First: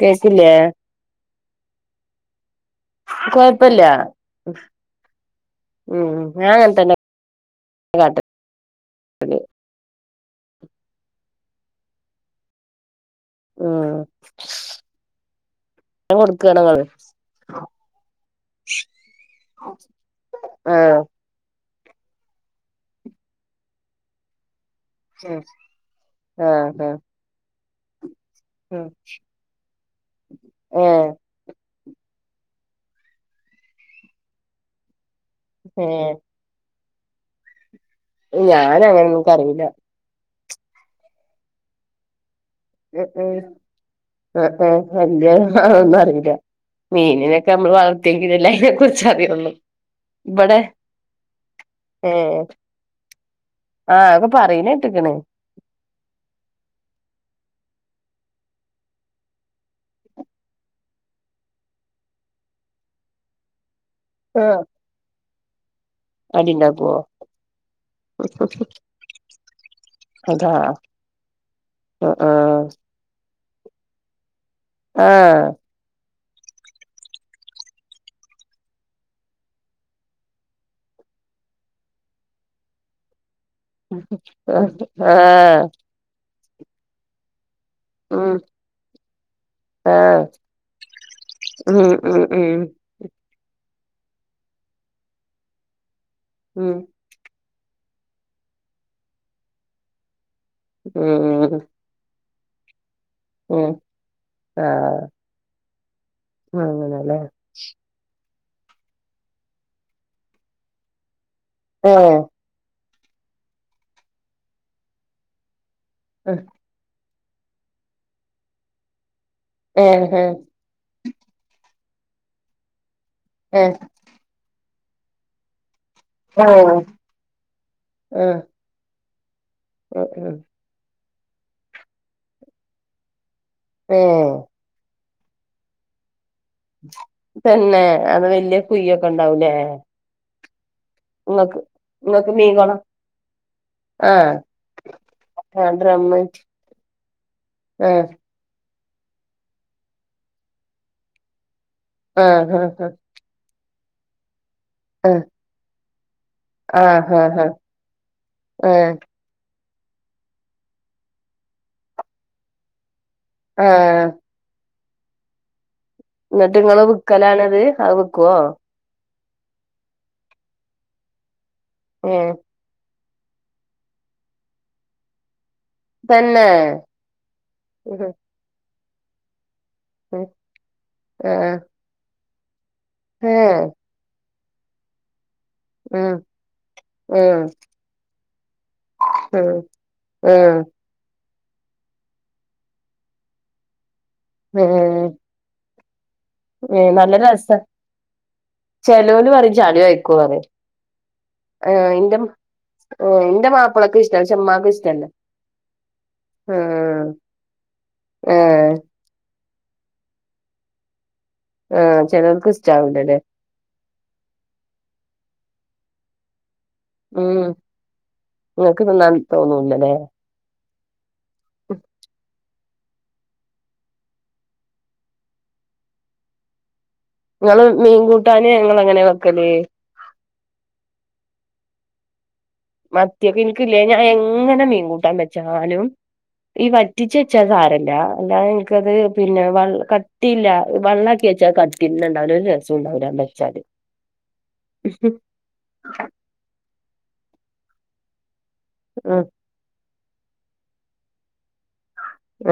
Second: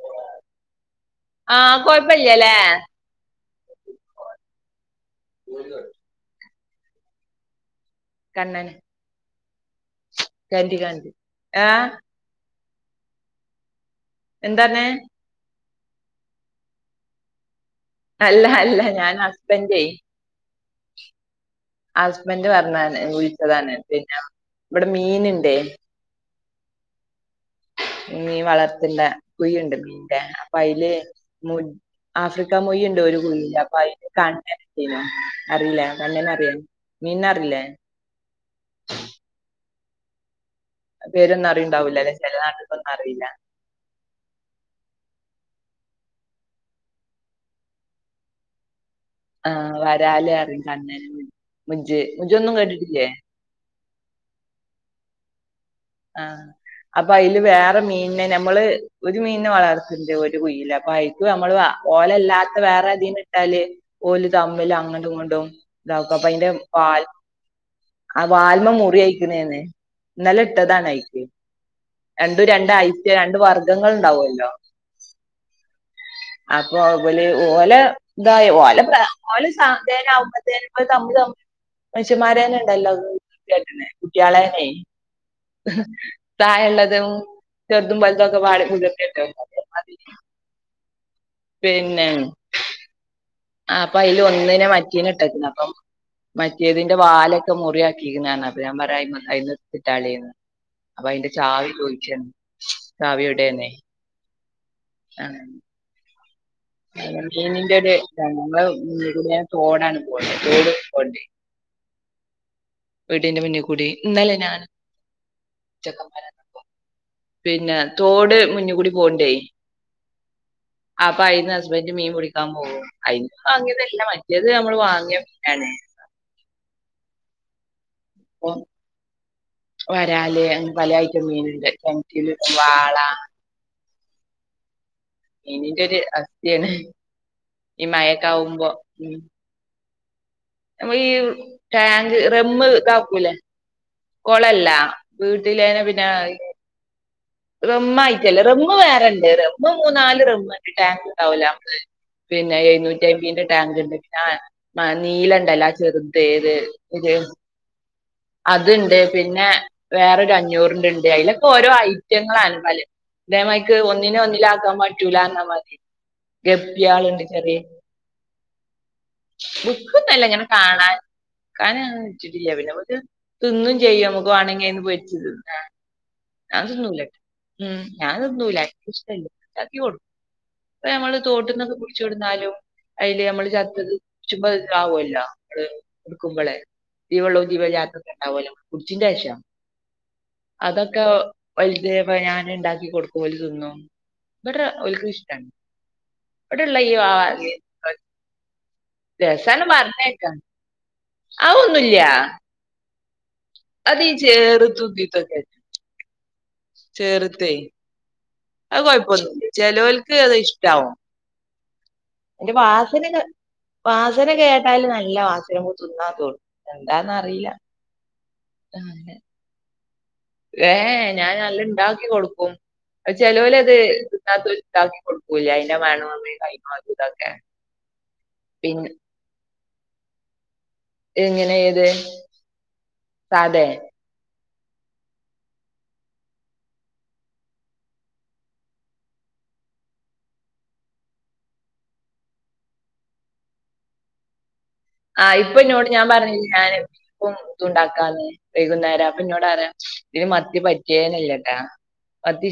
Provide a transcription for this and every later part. കേക്കില്ലേ ആഹ് കൊഴപ്പില്ലല്ലേ കൊഴപ്പില്ല ഉം ങ്ങനാ തന്നെ കണ്ണന് കാട്ടല് കണ്ടികാണ് അ ഉ എന്തന്നെ ഞാൻ കൊടുക്കുകണങ്ങൾ അല്ല അല്ല ഞാൻ ഹുസ്ബൻഡയ് ആ ഹസ്ബൻഡ് പറഞ്ഞാന് വിഴിച്ചതാണ് പിന്നെ ഇവിടെ മീൻുണ്ടേ- ആ ഹാ മീ വളർത്തിന്റെ കുഴുണ്ട് മീന്റെ അപ്പൊ ആയിൽ ഏഹ് മു ആഫ്രിക്ക മൊയി ഉണ്ടോ ഒരു കുയിൽ അപ്പൊ അതിന് കണ്ണന അറിയില്ല ഏഹ് കണ്ണന അറിയോ- മീന്നാറില്ലേ? ഞാന അങ്ങനെന്നക്കറിയില്ല. പേരൊന്നും അറിയുണ്ടാവില്ല അല്ലേ? ഉ ഉം ഉ ഉ ഉ ന്നും അറിയില്ല മീനിനൊക്കെ നമ്മൾ വളർത്തിയെങ്കിൽല്ല. ആ വരാലേ അറ കണ്ണ മുജ് മുജ ഒന്നും കേട്ടിട്ടില്ലേ? ആ അക്കൊ പറയനെറ്ക്കൻ. ആ അപ്പൊ അതില് വേറെ മീനിനെ നമ്മള് ഒരു മീനിനെ വളർത്തിണ്ട് ഒരു കുയില് അപ്പൊ അയിക്ക് നമ്മള്- ഓലല്ലാത്ത വേറെ തീനെ ഇട്ടാല് ഓല ആഹ് തമ്മില് അങ്ങോട്ടും ഇങ്ങോണ്ടും- ഇതക്കും അപ്പ അതിന്റെ അടിണ്ടാക്കുവോ വാൽ ആ വാൽമ മുറി അയക്കുന്നന്നെ നല്ല- അതാ ട്ടത രണ്ടും ആഹ് രണ്ട ഐ രണ്ട വർഗ്ഗങ്ങൾ ഉണ്ടാവല്ലോ. ആ അപ്പൊ അതുപോലെ ഓലെ ഇതായ ഓല ഓലെ സേന അമ്പത്തേ തമ്മ മച്ച്മാരാന ണ്ടല്ലോ. കുട്ടിയളേന്നെ. ആഹ് ആഹ് ആഹ് പ്രായല്ലതും ചെറുതും വലിതും ഉം - മ് മ് മ് ആ അപ്പൊ അതിൽ ഒന്നിനെ മറ്റീന ഇട്ടക്കുന്നു അപ്പ ഉം മറ്റിയതിന്റെ വാലൊക്കെ മുറിയാക്കി. അപ്പൊ ഞാൻ പറ അത്തിട്ടാളിന്ന് അപ്പൊ അതിന്റെ ഉം ചാവി ചോയ്ച്ചാണ്. കാവിയുടെ തന്നെ- ആ ന്റെ ഞ തോടാണ് പോവണ്ടത് തോ പോണ്ടേ- ആ വീടിന്റെ മുന്നിൽ കൂടി ഇന്നലെ ഞാൻ- ചെക്കന്മാരെ ആ പിന്നെ തോട് മുന്ന കൂടി പോവണ്ടായി- ആ മ് മ് മീൻ കുടിക്കാൻ പോവും അതിന് ഏഹ് വാങ്ങിയതല്ല മറ്റേത് നമ്മള് വാങ്ങിയാണ്. ആ ആ അപ്പം വരാല് പല ആയിട്ടും മീനുണ്ട് ചെയിലിട്ട വാള- ആ ഇനിന്റെ ഒരു അസ്ഥയാണ് തന്നെ ഈ അത് വല്യ മയക്കാവുമ്പോ കുയ്യൊക്കെ മ്. ഉണ്ടാവൂലേ ഞമ്മ ഈ ഇങ്ങക്ക് ടാങ്ക് ഇങ്ങക്ക് മീൻകുളം റമ്മ്താക്കുലെ ആഹ് കൊളല്ല ആഹ് വീട്ടിലന്നെ പിന്നെ ഡ്രമ്മ് ആഹ് റംമായിട്ടല്ലേ റം വേറെണ്ട് റമ്മ് മൂന്നാല് റമ്മ് ടാങ്ക് ണ്ടാവോളോ പിന്നെ ആഹ് ആഹ് എഴുന്നൂറ്റി അമ്പിന്റെ- ടാങ്ക് ണ്ട് പിന്നെ ആ നീലണ്ടല്ല ചെറുത ഏത് ആഹ് ഒരു- ആഹ് ആഹ് ആഹ് അത്ണ്ട് പിന്നെ വേറൊരു അഞ്ഞൂറിണ്ട് ഉണ്ട്. അതിലൊക്കെ ഓരോ ഐറ്റങ്ങളാണ് പല്- ഇ മക്ക് ആഹ് ഒന്നിനെ ഒന്നില ആക്കാൻ പറ്റൂല എന്നാ മതി. എന്നിട്ട് ഇങ്ങള് ഗപ്പിയാളുണ്ട് വിക്കലാണത് അത് വിക്കുവോ? ബുക്കന്നല്ല ഇങ്ങനെ കാണാൻ [unintelligible] ഏഹ് പിന്നെ- തിന്നും ചെയ്യ നമുക്ക് വേണെങ്കിൽന്ന് പിരിച്ചു തിന്ന തന്നെ ഞാനതൊന്നുമല ഉ ഞതൊന്നുംല്ല ക്ക് ഇഷ്ട്ടല്ല. ചക്ക കൊടും അപ്പ നമ്മള് ആഹ് തോട്ടന്നൊക്കെ പുടിച്ചു വിടുന്നാലും അതില് നമ്മള് ഏഹ് ചത്തത്- ചുമ അവോല്ലേ ഉം എടുക്കുമ്പോളെ, ഉം ജീവെള്ളും ജീവാഅല്ലാത്തതും കുച്ചിന്റെ ആവശ്യം ഉം ഉം അതൊക്കെ വലുത് ഞാനൻ ഉണ്ടാക്കി കൊടുക്കും ഓല് തിന്നും. ഇവടെ ഏഹ് ഒലക്ക് ഇഷ്ടമാണ് ഏഹ് അവിടെള്ളയ്യോ നല്ല ആവാ രസ [unintelligible] ചെലോല് പറയും രസാന്ന് ചളി കഴിക്കും പറഞ്ഞേക്ക പറയും അതൊന്നുല്ല എന്റെ അത് മാപ്പിളക്ക് ഇഷ്ട, പക്ഷെ ഇമ്മാക്ക് ഇഷ്ടല്ല. ആഹ് ചെറുത്തേ ഏഹ് അത് കൊഴപ്പന്നുല്ല. ചെലോൽക്ക് അത് ഇഷ്ടാവും. ആഹ് ചെലോൽക്ക് എന്റെ വാസന ഇഷ്ടാവൂലല്ലേ വാസന കേട്ടാല് നല്ല വാസന. മ്പോ തിന്നാത്തോ എന്താന്നറിയില്ല നിങ്ങക്ക് തിന്നാൻ തോന്നുലല്ലേ. എ ഏ ഞാൻ നല്ല ഉണ്ടാക്കി കൊടുക്കും. ചെലോലത് തിന്നാത്തോണ്ട് ണ്ടാക്കി കൊടുക്കൂല്ല, അതിന്റെ മണം നമ്മളെ കൈമ ങ്ങള് മീൻകൂട്ടാന് ങ്ങളെങ്ങനെ വെക്കല്. എങ്ങനെ ഏത് മത്തിയൊക്കെ സാധേ എനിക്കല്ലേ ഞാൻ എങ്ങനെ മീൻകൂട്ടാൻ വെച്ചാലും ഈ വറ്റിച്ച വെച്ചാ സാരല്ല അല്ലാതെ നിനക്ക്ത് പിന്നെ വ കട്ടിയില്ല വെള്ളാക്കി ച്ച കട്ടിന്നണ്ടാവുല ഒരു രസണ്ടാവില്ല വച്ചാല് ആ ഇപ്പൊ ഇന്നോട് ഞാൻ പറഞ്ഞില്ല ഞാൻപ്പം ഇത് ഉണ്ടാക്കാന്ന്‌. വൈകുന്നേരം അപ്പൊ ഉം ഇന്നോട് അറിയാം ഇതിന് മത്തി പറ്റിയേനല്ലേട്ടാ.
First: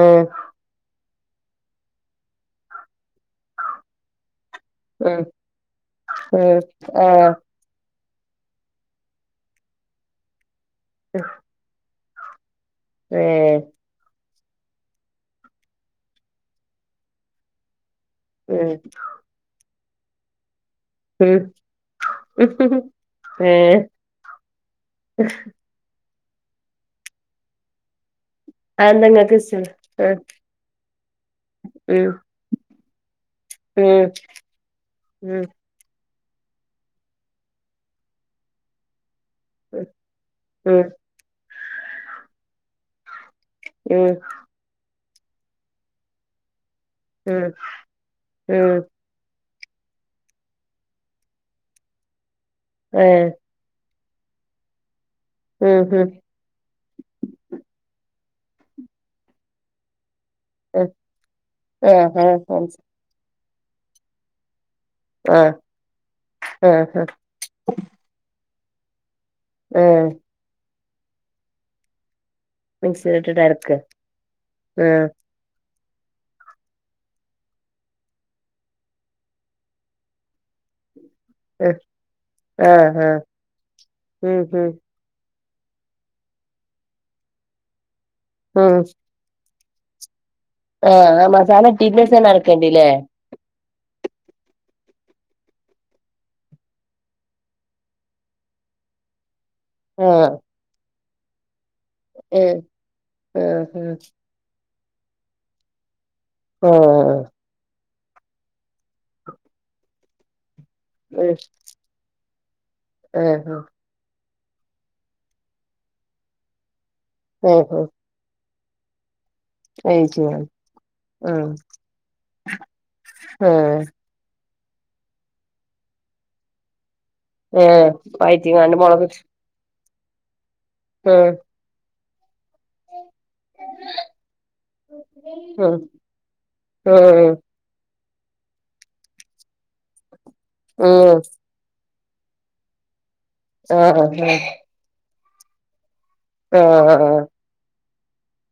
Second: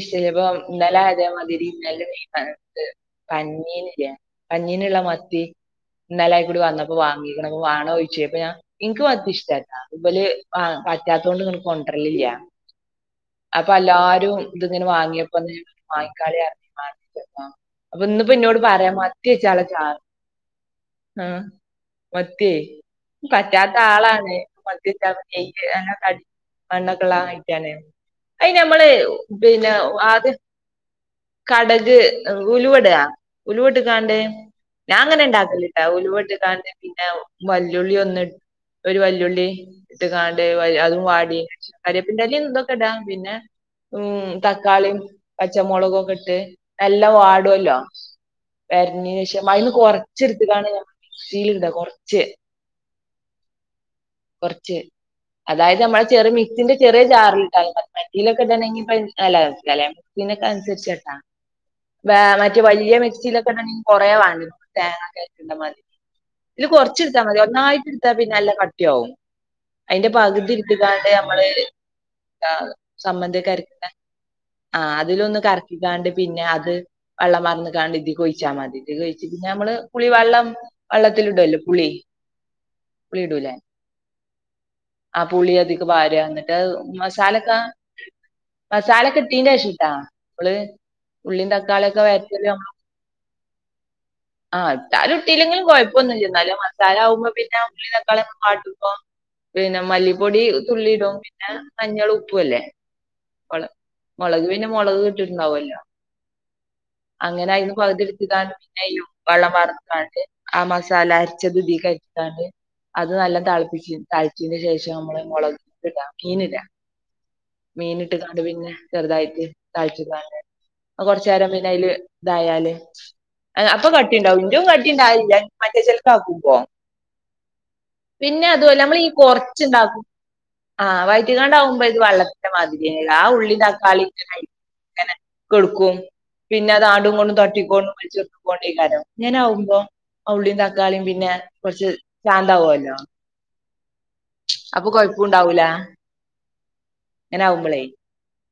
ഉം ഇന്നലെ അതേ മതിരി ഇന്നലെ പഞ്ഞീനില്ലെ പഞ്ഞീനുള്ള ഉം മത്തി ഉം ന്നലെയിക്കൂടി വന്നപ്പോ വാങ്ങി ആഹ് വാണോയ്ച്ച് അപ്പഞ ഇൻക്ക് മത്തി ഇഷ്ടല്ല ഉബല് പറ്റാത്തോണ്ട് ങ്ങട്ട്കൊ രില്ല ഏഹ് അപ്പൊ എല്ലാരും ഇത് ഇങ്ങനെ വാങ്ങിയപ്പോന്ന് ഞ വാങ്ങിക്കാളെ അപ്പൊ ഇന്നിപ്പോ എന്നോട് ഉം പറയാം മത്തി വെച്ചാള ചാറ് ഉം ആഹ് മത്തിയേ ഏഹ് പറ്റാത്ത ആളാണ് മത്തി വച്ചാളാ അ [unintelligible] ണ്ണൊക്കെള്ളാ മത്തിയാണ് അയി നമ്മളെ അതെന്താ ഇങ്ങക്ക് ഇഷ്ട്ടല്ല പിന്നെ ആഹ് ആദ്യം കടക് ഉം ഉലുവ ഉലുവോട്ട് ഉം കാണ്ട് ഞാൻ അങ്ങനെ ഉം ഉണ്ടാക്കലിട്ടാ ഉലുവട്ട് കാണ്ട് പിന്നെ വെല്ലുളി ഒന്ന് ഒരു വല്ലുളി ഇട്ടകാണ്ട് അതും വാടി കരിയപ്പിന്റെറെല ഇതൊക്കെ ഇടാം പിന്നെ ഉം തക്കാളിയും പച്ചമുളകും ഒക്കെ ഇട്ട് നല്ലാം വാടുല്ലോ ഉം വെരണ ശേഷം അതിന്ന് കൊറച്ചെടുത്താണ് മിക്സിൽ ഇടും. കുറച്ച് ആഹ് കുറച്ച് അതായത് ഉം നമ്മളെ ഉം ചെറിയ മിക്സിന്റെ ചെറിയ ജാറിൽണ്ടാ അത്ര [unintelligible] ഇതിനൊക്കെനുസരിച്ചട്ടാ വേ ആഹ് ആഹ് ആഹ് മറ്റെ മനസ്സി വല്ല്യ മിക്സിലൊക്കെ ഇടണങ്കിൽ കുറേ വാണം തേങ്ങ കണ്ട ആഹ് മതി ഇല് ആഹ് ആഹ് കൊറച്ചെടുത്താ മതി ഒന്നായിട്ടെടുത്താപിന്നല്ലാം കട്ടിയാവും ആഹ് അതിന്റെ പകുതിട്ത്ത്കാണ്ട് അമ്മള് മിക്സിയിലിട്ടിട്ട് സമ്മന്തിക്കര അരക്കാ [unintelligible] ആഹ് അതിലൊന്ന് ക്യാണ്ട് പിന്നെ അത് വെള്ളം പാർന്ന് കാണ്ട് ഇതി കൊഴിച്ചാ മതി. ഇത് കൊഴിച്ച പിന്നെമ്മള് പുളി വള്ളം വള്ളത്തിലിടല്ലോ ആഹ് പുളി ആഹ് ആഹ് പുളി ഇടൂലെ ഉം ഉം പുളി അതി വാര എന്നിട്ട് മസാലക്കെ ഉം മസാല കെ ഇട്ടീന്റെശംട്ടാ നമ്മള് ആഹ് ആ ഉള്ളിം മസാല തക്കാളിയൊക്കെ ഇട്ടീന്റെഷാണ് വയട്ടീല്ലെമ്മള് അരക്കണ്ടില്ലേ ആ ഇട്ടാലു ഇട്ടില്ലെങ്കിലും കൊയപ്പൊന്നുല്ല ന്നാലും മസാല ആമ്പോ പിന്നെ ഉള്ളി തക്കാളി വാട്ടുമ്പ പിന്നെ ആഹ് മല്ലിപ്പൊടി തുള്ളിടും പിന്നെ മഞ്ഞളും ഏഹ് ഉപ്പൂല്ലെ ആഹ് മൊളക് ട്ട്ട്ട്ണ്ടാവൊല്ലോ ആഹ് അങ്ങനയ്ന്ന് പക് തി ട്ത്ത് [unintelligible] [unintelligible] വള്ളം വാർത്ത്ങ്ങാണ്ട് ആ മസാല ആഹ് അരച്ചത് തിക്ക് [unintelligible] ത് നല്ലോം ആഹ് തൾപ്പിച്ചിം തൾച്ചീൻ്റെ ശേഷം അമ്മള് മൊളക് [unintelligible] മീന്‌ട ആഹ് മീന്ട്ട്ങ്ങാണ്ട് പിന്നെ ചെറ്തായ്റ്റ് തൾച്ച്ങ്ങാണ്ട് വേവിച്ച്ങ്ങാണ്ട് അ കൊർച്ചേരം ആഹ് പിന്നയ്ല് തായാല് അനെ ആഹ് അപ്പൊ കട്ടിണ്ടാവും റ്റും കട്ടിണ്ടാലില്ല മറ്റേ ചേൽക്കാക്കുമ്പോ ഏ വയ്റ്റിങ്ങാണ്ട് മൊളക് ട്ട് ആ വയറ്റിങ്ങാണ്ടാവുമ്പോ ഇത് വള്ളത്തിന്റെ മാതിരിയെന്നെണ് ആ ഉള്ളിം തക്കാളി ട്ട് [unintelligible] ആഹ് കൊടുക്കും പിന്നെ അത് ആണ്ടും ആഹ് ങ്ങ്ണ്ടും തട്ടിക്കും ങ്ങനെ ആവുമ്പൊ ഉള്ളിം തക്കാളിം ഉം പിന്നെ കൊർച്ച് ശാന്താവൊല്ലൊ ആ ആ ഉണ്ടാവൂല ങ്ങനാവുമ്പളെയ്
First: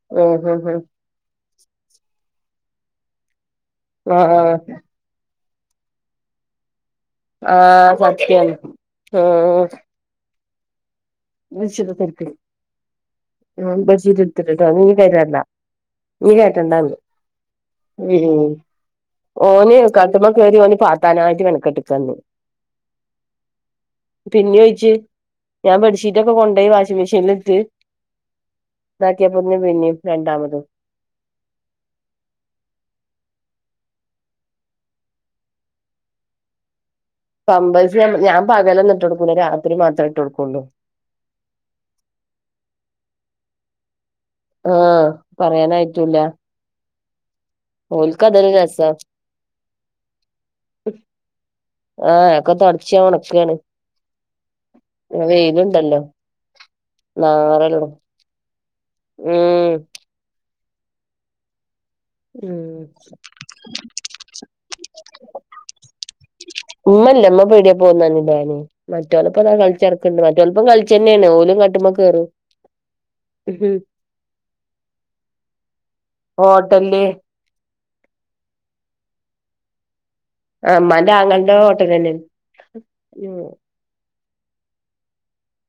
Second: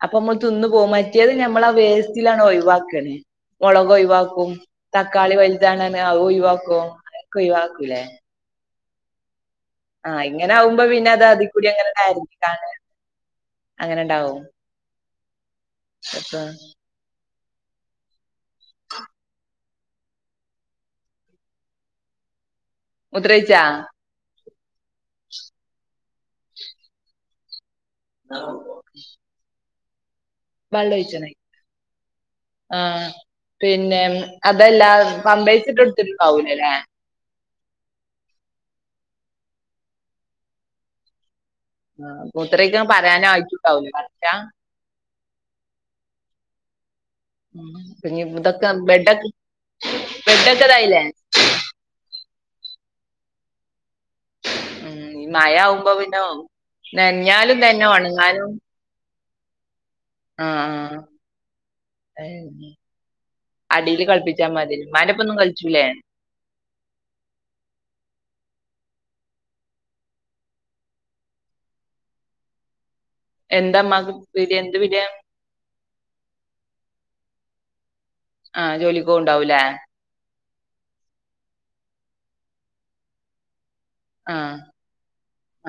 അപ്പ അമ്മള് ത് ആഹ് ന്ന് പോവും മറ്റേത് ഞം മ്മളാ വേസ്റ്റിലണ്ട് ഒയ്‌വാക്കാണ് ആഹ് മൊളകൊയ്‌വാക്കും ആഹ് തക്കാളി വെൽ താണേലൊ അവ് ഒയ്‌വാക്കും ആ സത്യം ഓ ആ ഇങ്ങനാവുമ്പൊ പിന്നെ അത് അതി കൂടി അങ്ങനണ്ട് ബെഡ്ഷീറ്റൊക്കെട്ക്ക് ആരഞ്ഞ്ങ്ങാണ്ട് അപ്പൊ [unintelligible] ഉം ഓനെയ് കട്ട്മ്മെ കേറി ഓന് പാത്താനായ്ട്ട് മെനക്കട്ട്ക്കാണ് ന്ന് മൂത്രയ്ച്ചാ പിന്നി ഒയ്ച്ച് ഞാൻ ബെഡ്ഷീറ്റ് ഒക്കെ കൊണ്ടോയി വാഷിംഗ് മെഷീൻല്ട്ട് നോക്ക്യപ്പൊണ്ട് പിന്നിം രണ്ടാമതും വള്ളൊയ്ച്ചണെയ് ആ പിന്നെ ഉം അതല്ലാ പമ്പേസ് ട്ടൊട്ക്കല് ണ്ടാവൂല ലേ പമ്പേസ് യണ്ട് ഞാൻ പകലൊന്നു ട്ടൊട്കൂല രാത്രി മാത്രേ ട്ടൊട്ക്കൊള്ളു ആ മൂത്രെയ്‌ക്കാൻ പറയാനായ്ട്ടൂണ്ടാവൂല ആ പറയാനായ്റ്റൂല്ല ഉം പിന്നെ ഇവടെ രസാ കമ്പ്ലെയ്റ്റാക്കി ബെഡൊക്ക തായിലെ ക്കൊ തൊടച്ച് ഒണക്കാണ് ഉം ഇ മയാവ്മ്പൊ വെയില്ണ്ടല്ലോ പിന്നെ അവും നെൻഞ്ഞാലും തന്നെ നാറെള്ളും ഒണങ്ങാനും ഉം ആ ആ ഏ ഉം അടീല് കൾപ്പിച്ചാ മതി മ്മാൻ്റപ്പൊന്നും കൾച്ചൂലെ ഇല്ല ല്ല മ്മ പീടിയെ പോണന്നർണ് ണ്ടെയ്നി മറ്റോലപ്പം ങ്ങനെ കൾച്ചടക്ക്ണ്ട് മറ്റോലപ്പം കൾച്ചന്നെയ്ന് ഓല് കട്ടുമ്മെ കേറു എന്താമ്മാക്ക് പീടിയ എന്ത് പീടിയ ഹോട്ടല്ല് ആ ജോലിക്കോണ്ടാവുല്ലേ ആ മ്മാന്റെ ആങ്ങൾൻ്റെ ഹോട്ടലെന്നെ [unintelligible] ആ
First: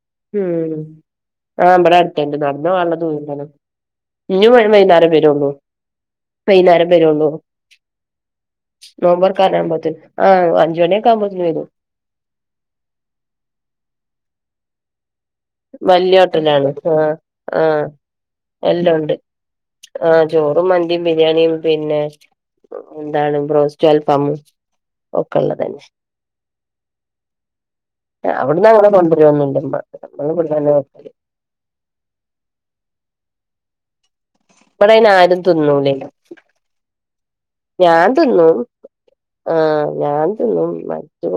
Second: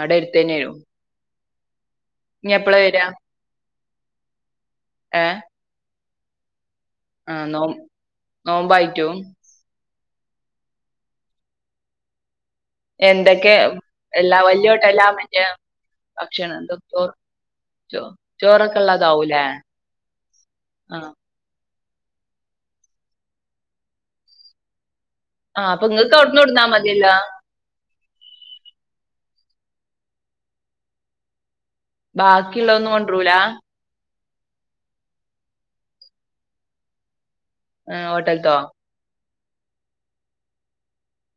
അടെ എര്ത്തെന്നെയൊ ആ ബടെ അട്ത്ത്ണ്ട് നട്ന്ന് പോവാള്ള ദുരം തന്നെ ഞ് വരും വൈന്നേരം ഏഹ് വെരൊള്ളു വൈന്നേരം വെരൊള്ളു ആഹ് നോ നോമ്പായിട്ടും നോമ്പർക്കാനാമ്പത്തിന് ആ അഞ്ച് മണിയൊക്കാമ്പത്തിന് വരും എന്തക്കെ ഉം എല്ലാ വല്യൊ [unintelligible] ൻ്റെ വല്യ ഭക്ഷണം ഹോട്ടലാണ് ആഹ് [unintelligible] ആഹ് ചൊ ചോറൊക്കള്ളതാവൂലേ ആ ചോറും മന്തിം ബിരിയാണിം പിന്നെ എർ എന്താണ് ബ്രോസ്റ്റു അൽഫാമും ആ ഒക്കെള്ളതന്നെ പ്പങ്ങക്ക് അവ്ട്ന്ന് കൊട്ന്ന മതിയല്ലോ എ അവ്‌ട്ന്നങ്ങനെ കൊണ്ടരൊന്നുല്ല [unintelligible] ഞങ്ങള് ബട്ന്നെന്നെ വെക്കല് ബാക്കിള്ള ഒന്നും കൊണ്ട്റൂല ഇവിടെയിന് ആരും തിന്നൂല്ലേ ആഹ് ഞാൻ തിന്നു ഹോട്ടൽത്തോ ആ ഞാൻ തിന്നും മറ്റു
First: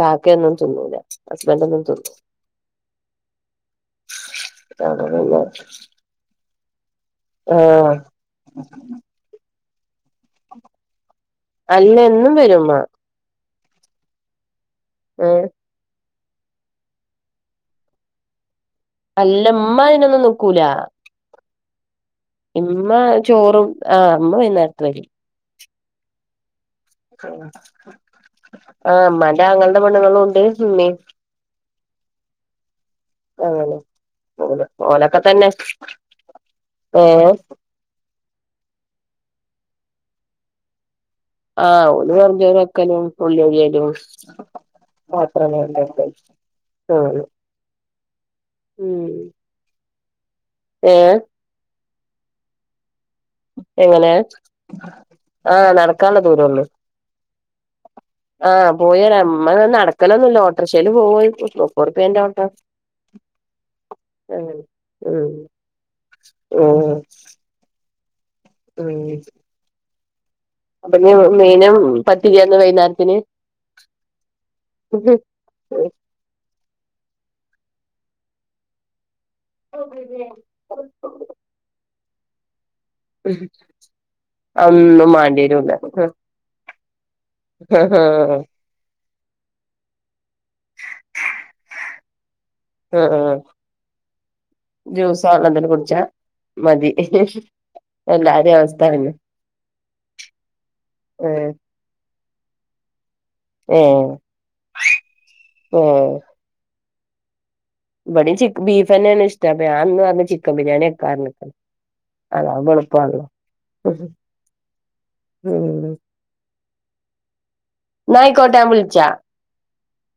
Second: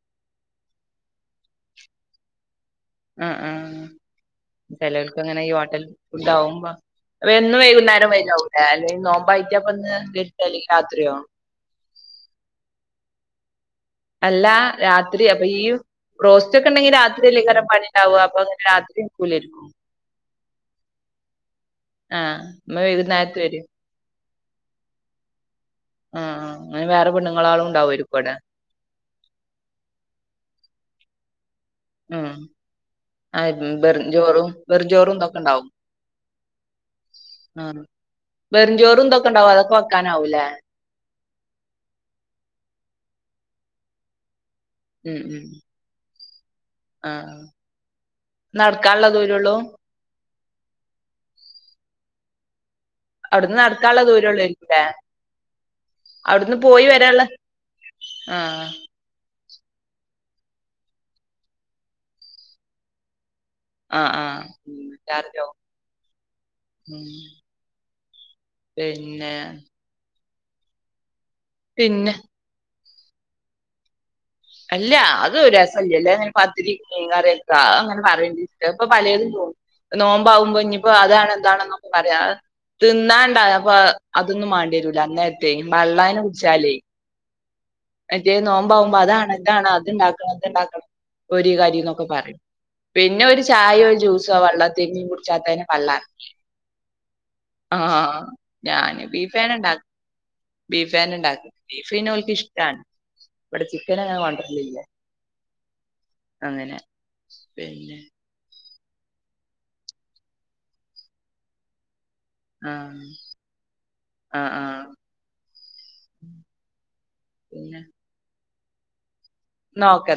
കാക്കയൊന്നും തിന്നൂല്ല ഹസ്ബൻഡ് ഒന്നും തിന്നു ആ ആ അപ്പ ചെലൊർക്ക് പിന്നെ അങ്ങനെ ഈ ഹോട്ടൽ ഫുഡ് ആവുമ്പോ വെന്ന് ആഹ് വൈകുന്നേരം വരാവൂല്ലെ ല്ലെനോമ്പായിറ്റപ്പ ഇന്ന് വെട്ടല്ലെങ്കിൽ രാത്രിയോ അല്ലെന്നും വരുമ്മ അല്ല രാത്രി അപ്പൊ ഏഹ് ഈ റോസ്റ്റ്ക്കെണ്ടെങ്കി രാത്രി അല്ലങ്കരം പണിണ്ടാവുക അപ്പൊ രാത്രി നിക്കൂലായിരിക്കും അല്ലമ്മതിനൊന്നും നിക്കൂല്ലാ ആഹ് ഇമ്മ വൈകുന്നേരത്ത് വരും ചോറും ആ അമ്മൈയുന്നേരത്ത് വരും ആ ആ ആ മ്മാന്റെ ആങ്ങൾടെ പെണ്ണുങ്ങളും ണ്ട് ഉമ്മി ഉം ആ അങ്ങനെ വെറും ചോറും ഓന് വെറും ചോറും ഓനൊക്കെ ഇതൊക്കെ തന്നെ ഉണ്ടാവും ഏ വെറുംചോറും ഇതൊക്കെ ഉണ്ടാവും അതൊക്കെ വെക്കാനാവൂലേ ആ ഓരു മന്തി വയ്ക്കാലും ഉള്ളിയരിലും ഉം ഉം [unintelligible] ആ നടക്കാനുള്ള ഉം ദൂരെള്ളു ഏ അവിടുന്ന് നടക്കാനുള്ള എങ്ങനെ ദൂരള്ളൂരിക്കൂലേ ആ നടക്കാനുള്ള അവിടുന്ന് ദൂരെള്ളൂ പോയി വരാനുള്ള ആ പോയരാ മ്മ നടക്കലൊന്നുല്ല ഓട്ടോറിക്ഷയിൽ പോവായിപ്പൊ നൂറുപ്യേന്റെ ഓട്ടം ആ ആ മ്മ് മ്മ് ചാർജാവും മ്മ് ഉം പിന്നെ അപ്പൊ നി മീനും പിന്നെ പത്തിരിയാന്നാ വൈയ്ന്നേരത്തിന് അല്ല അതൊരസല്ല്യല്ലേങ്ങനെ പത്തിരി മീൻ കറിക്കെങ്ങനെ പറയേലി അപ്പൊ പലതും നോമ്പാവുമ്പോ ഇനിപ്പോ അതാണ് ഇതാണ് എന്നൊക്കെ പറയാം തിന്നാണ്ട അപ്പൊ അതൊന്നും മേണ്ടി വെരൂലാ അതൊന്നും അന്നേരത്തെ മാണ്ടിരൂല വെള്ളേന്ന് കുടിച്ചാലേ ആഹ് മറ്റേ നോമ്പാവുമ്പോ അതാണ് അത്ണ്ടാക്കണം ഇത്ണ്ടാക്കണം പൊരി കടിന്നൊക്കെ പറയും പിന്നെ ആഹ് ഒരു ചായോ ഒരു ജ്യൂസോ വെള്ളംതിങ്ങും ജ്യൂസോ കുടിച്ചാത്തന്നെ വെള്ളന്തേലും കുടിച്ചാ പള്ളാറഞ്ഞ് മതി ആ എല്ലാരേം അവസ്ഥ ഞാന് അതന്നെ ബീഫ് ഞാൻ ഇണ്ടാക്ക ബീഫ് ഞാൻ ഇണ്ടാക്കു ഏഹ് ബീഫ് പിന്നെ ഓര്ക്ക് ഇഷ് ഇവിടെ ചിക്കൻ ഏഹ് അങ്ങനെ കൊണ്ടരല്ല ഏഹ് പിന്നെ ബീഫന്നെയാണ് ഇഷ്ടം ഞാൻന്ന് പറഞ്ഞ് ചിക്കൻ ബിരിയാണി വെയ്ക്കാന്ന് ആഹ് അതാവുമ്പോളുപ്പാണല്ലോ ആഹ് ആഹ് ഉം പിന്നെ ക്കോട്ട ഞാൻ വിളിച്ചാ ന്നാ ഓക്കേ